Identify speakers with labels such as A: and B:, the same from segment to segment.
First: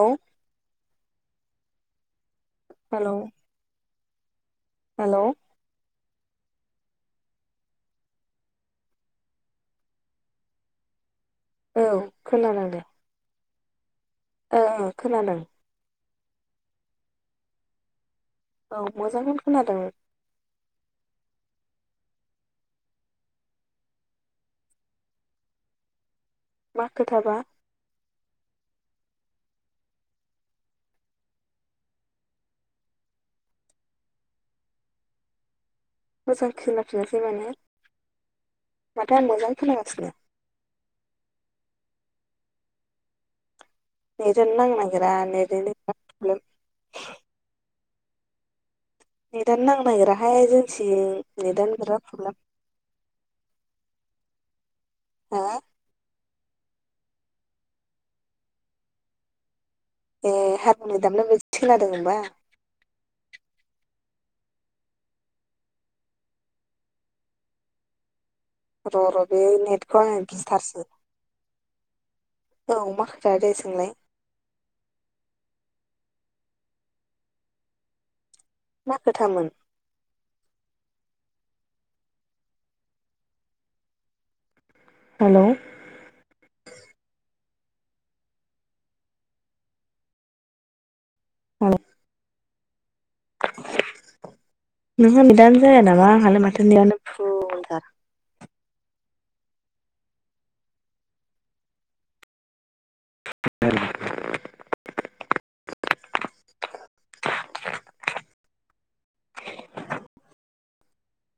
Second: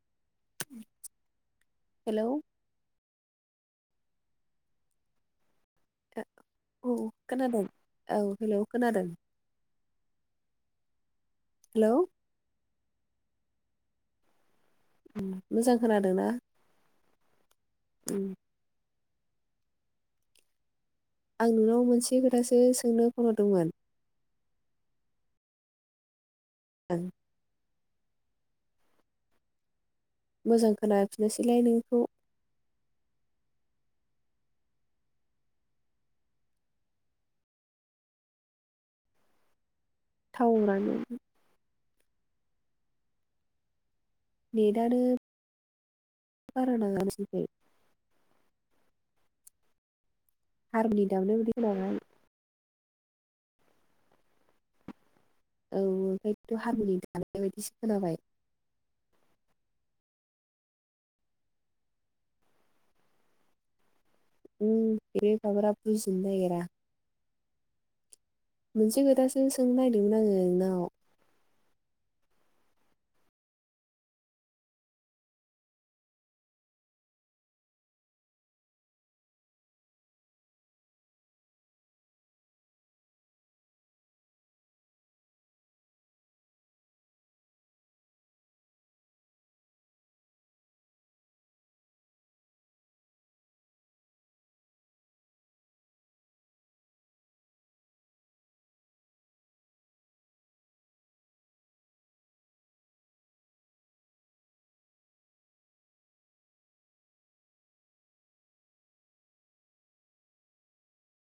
A: औ
B: hello
A: hello hello
B: ओ औ खोनादों औ हेलौ खोनादों हेलौ
A: औ खोनांदों
B: उम
A: खोनादों
B: मोजां खोनादोंना
A: औ मोजांनो खोनादों
B: आं नोंनाव मोनसे खोथासो सोंनो फनहरदोंमोन
A: मा खोथाबा
B: मोजां खोनाफिनासैलाय नोंनिखौ
A: मोजां खोनाफिनासै माने माथो आं मोजां खोनागासिनो
B: थाव रानो
A: नेटानो नांनो
B: नेटआनो
A: नांगिरा नेटनिनो बिय़ाव प्रब्लेम
B: बारा नाङा नोंसिनिखै
A: नेदानो नांनो नागिराहाय जोंथिं
B: हारमुनि दामनाय बायदि
A: नेदानो
B: खोनाबाय
A: बिराद प्रब्लेम हा
B: बे हारमुनि गाबनाय बायदिसो खोनाबाय
A: ए हारमुनि‌ दामनाय बायदिसो खोनादों होमबा
B: उम बेब्रे बाब्रा बुजिनो नो नागिरा मोनसे
A: र' बे
B: खोथासो सोंनो
A: नेटखौ
B: नागिरदोंमोन आङो नोंनाव
A: गिथारसै औ मा खोथादे सोंलाय मा खोथामोन हेलौ औ
B: [unintelligible]
A: नोंहा नेदानो जाया नामा आंहालाय माथो नेदानो फुलथार [unintelligible]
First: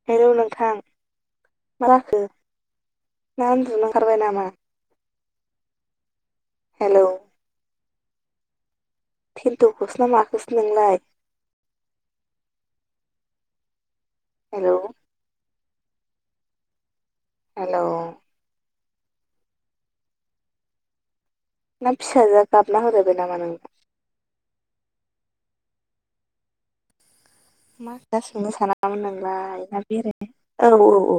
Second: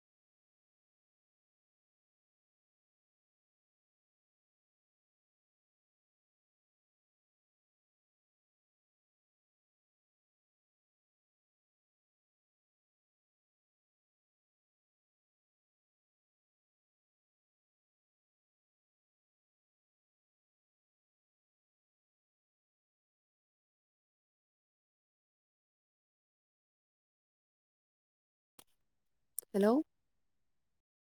A: हेलौ‌ नोंथां मा जाखो ना उन्दुनो ओंखारबाय नामा हेलौ थेन्थखोसो ना माखोसो नोंलाय हेलौ हेलौ ना फिसाजोआ गाबना होलायबाय नामा नोंना मा सोंनो सानाङामोन नोंलाय
B: हेलौ
A: ना बेरायनाय औ औ औ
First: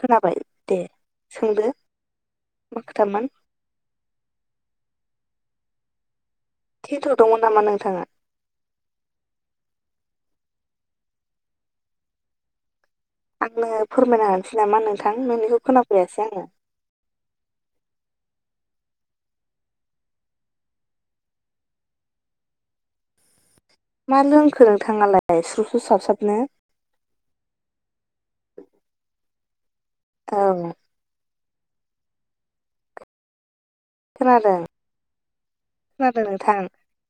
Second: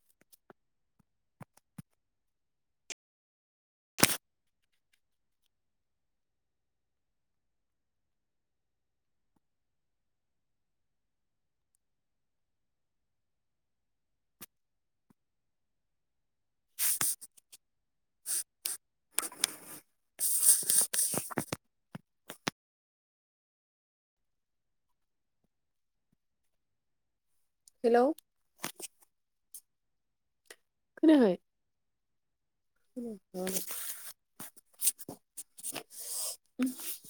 A: खोनाबाय दे सोंदो मा खोथामोन
B: [inaudible]
A: थेथदोंमोन नामा नोंथाङा आंनो फोरमायनो होनिसै नामा नोंथां नोंनिखौ खोनाफैयाासै आङो
B: [inaudible]
A: मा लोंखो नोंथाङालाय स्रु स्रु साबसाबनो
B: हेलौ
A: औ
B: खोनायाखै? खोनायाखैथ
A: खोनादों। खोनादों नोंथां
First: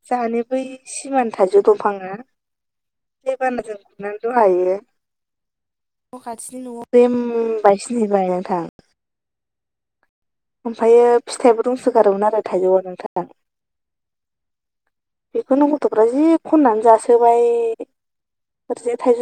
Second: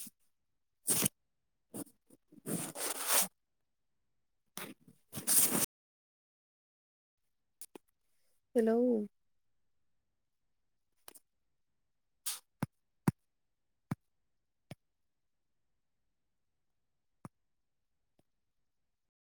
A: जाहानि बै सिमानि थाइजौ दंफाङा दैबानाजों बुनानै दहायो न' खाथिनि न'आव फेम बायसिनहैबाय नोंथां।
B: हेलौ
A: ओमफ्रायो फिथाइबो दंसोगारोमोन आरो थाइजौआव नोंथां। बेखौनो गथ'फ्रा जि खननानै जासोबाय फारसेथिं थाइजौ